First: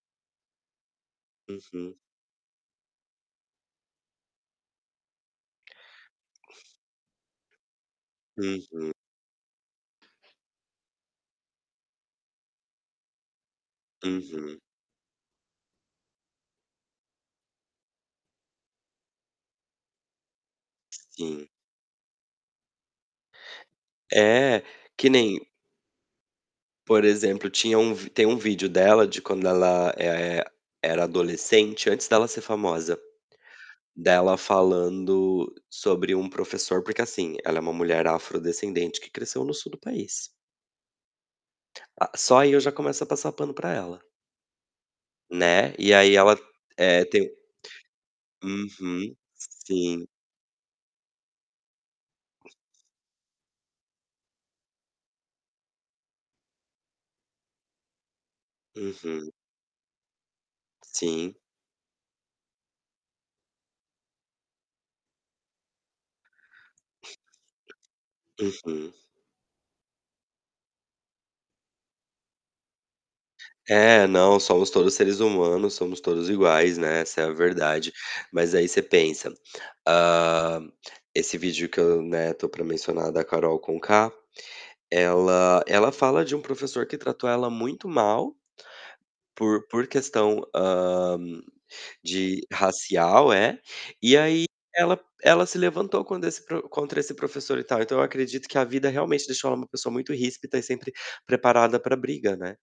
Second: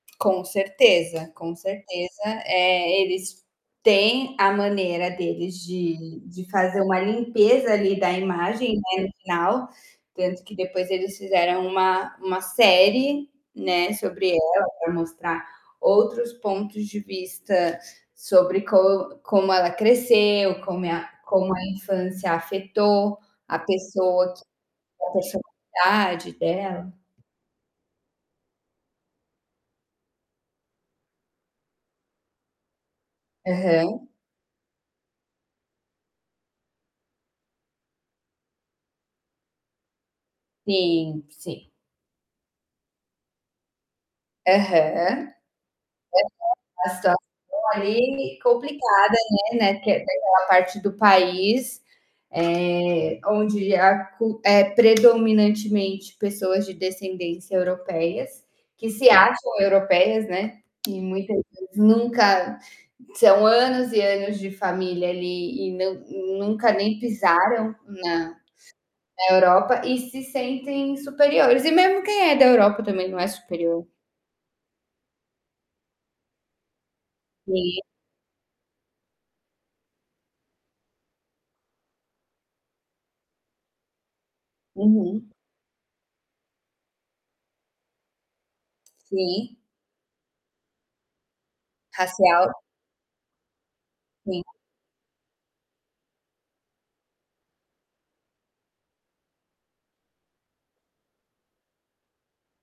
Com certeza, com Uhum. certeza. Eh, eles têm a maneira deles de de fazer uma limpeza, ali, da imagem, Uhum. né, no final, tanto que depois eles fizeram uma uma série, né, sobre Uhum. ela, para mostrar outros pontos de vista, sobre co como ela cresceu, como a Sim. como a infância afetou a pessoa q É, que a nem personalidade dela. por exemplo, tinha um tem um vídeo dela de quando ela, eh, era adolescente, antes dela ser famosa, Aham. dela falando sobre um professor porque, assim, ela é uma mulher afrodescendente que cresceu no sul do país Sim, sim. a só aí eu já começo a passar pano para ela Aham. né, e aí ela, [unintelligible] a eh, situação te ali, complicada, Uhum, né né, porque é sim. daquela parte do país, eh, onde a cul é predominantemente pessoas de descendências europeias, que se Uhum. acham europeias, né, e Sim. muitas vezes nunca são anos e anos de família ali e não nunca nem pisaram na Uhum. na Europa e se sentem superiores. E mesmo quem é da Europa, também, não é superior. Eh, não, somos todos seres humanos, somos todos iguais, né, essa é a Sim. verdade. Mas aí você pensa, hã, esse vídeo que eu, né, estou para mencionar da Karol Conká, Uhum. ela ela fala de um professor que tratou ela muito mal Sim. por por questão, hã, de Racial. racial, é, e aí Sim. ela ela se levantou quando esse pro contra esse professor e tal, então, eu acredito que a vida realmente deixou ela uma pessoa muito ríspida e sempre preparada para briga, né.